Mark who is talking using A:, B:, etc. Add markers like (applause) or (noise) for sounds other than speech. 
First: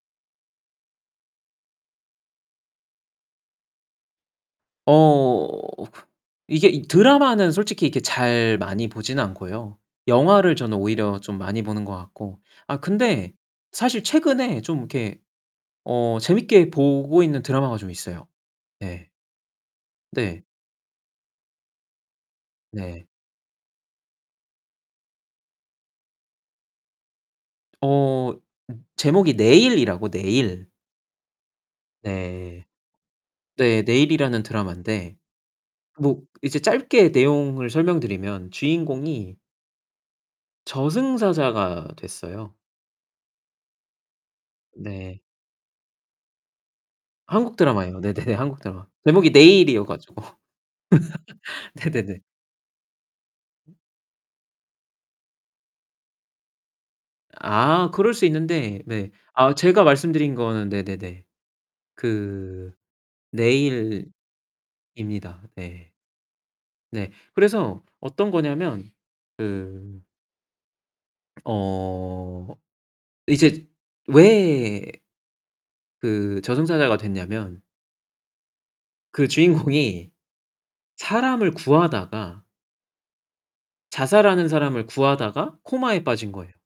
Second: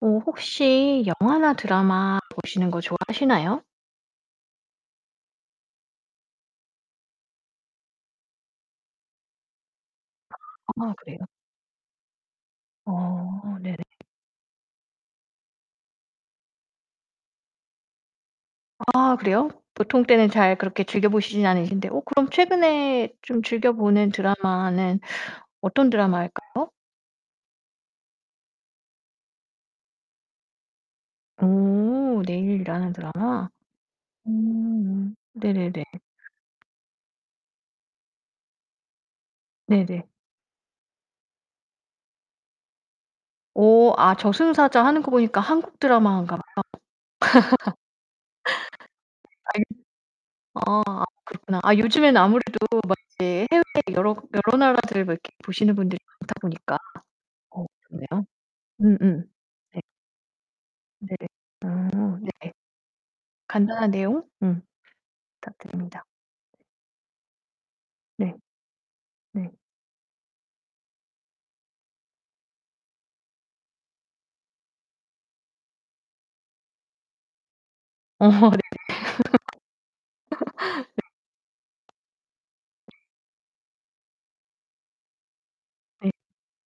A: 어 혹시 영화나 드라마 보시는 거 좋아하시나요?
B: 어 이게 이 드라마는 솔직히 이렇게 잘 많이 보지는 않고요. 영화를 저는
A: 아
B: 오히려
A: 그래요?
B: 좀 많이 보는 것 같고 아 근데
A: 어 네네.
B: 사실 최근에 좀 이렇게 어 재미있게 보고 있는 드라마가 좀 있어요. 예.
A: 아 그래요? 보통 때는
B: 네.
A: 잘 그렇게 즐겨보시지는 않으신데 어 그럼
B: 네.
A: 최근에 좀 즐겨보는 드라마는 어떤 드라마일까요?
B: 어. 음. 제목이 내일이라고, 내일.
A: 오.
B: 네.
A: 내일이라는 드라마.
B: 네. 내일이라는
A: 음.
B: 드라마인데
A: 네네네.
B: 뭐 이제 짧게 내용을 설명드리면 주인공이
A: 네네.
B: 저승사자가 됐어요.
A: 오. 아 저승사자 하는 거
B: 네.
A: 보니까 한국 드라마인가 봐요. (laughs)
B: 한국 드라마예요. 네네네, 한국 드라마. 제목이
A: 아니 아
B: 내일이어 가지고.
A: 아 그렇구나.
B: (laughs)
A: 아 요즘에는
B: 네네네.
A: 아무래도 막 이제 해외 여러 여러 나라들 막 이렇게 보시는 분들이 많다 보니까 어
B: 아 그럴 수
A: 좋네요.
B: 있는데 네.
A: 음음.
B: 아
A: 네.
B: 제가 말씀드린 거는
A: 네.
B: 네네네.
A: 아 네. 네. 아 네.
B: 그
A: 간단한 내용
B: 내일입니다.
A: 음
B: 네.
A: 부탁드립니다.
B: 네. 그래서 어떤
A: 네.
B: 거냐면
A: 네.
B: 그 어 이제 왜 그 저승사자가 됐냐면
A: 어. 네네. (laughs) 네.
B: 그 주인공이 사람을 구하다가
A: 네.
B: 자살하는 사람을 구하다가 코마에
A: 네.
B: 빠진 거예요.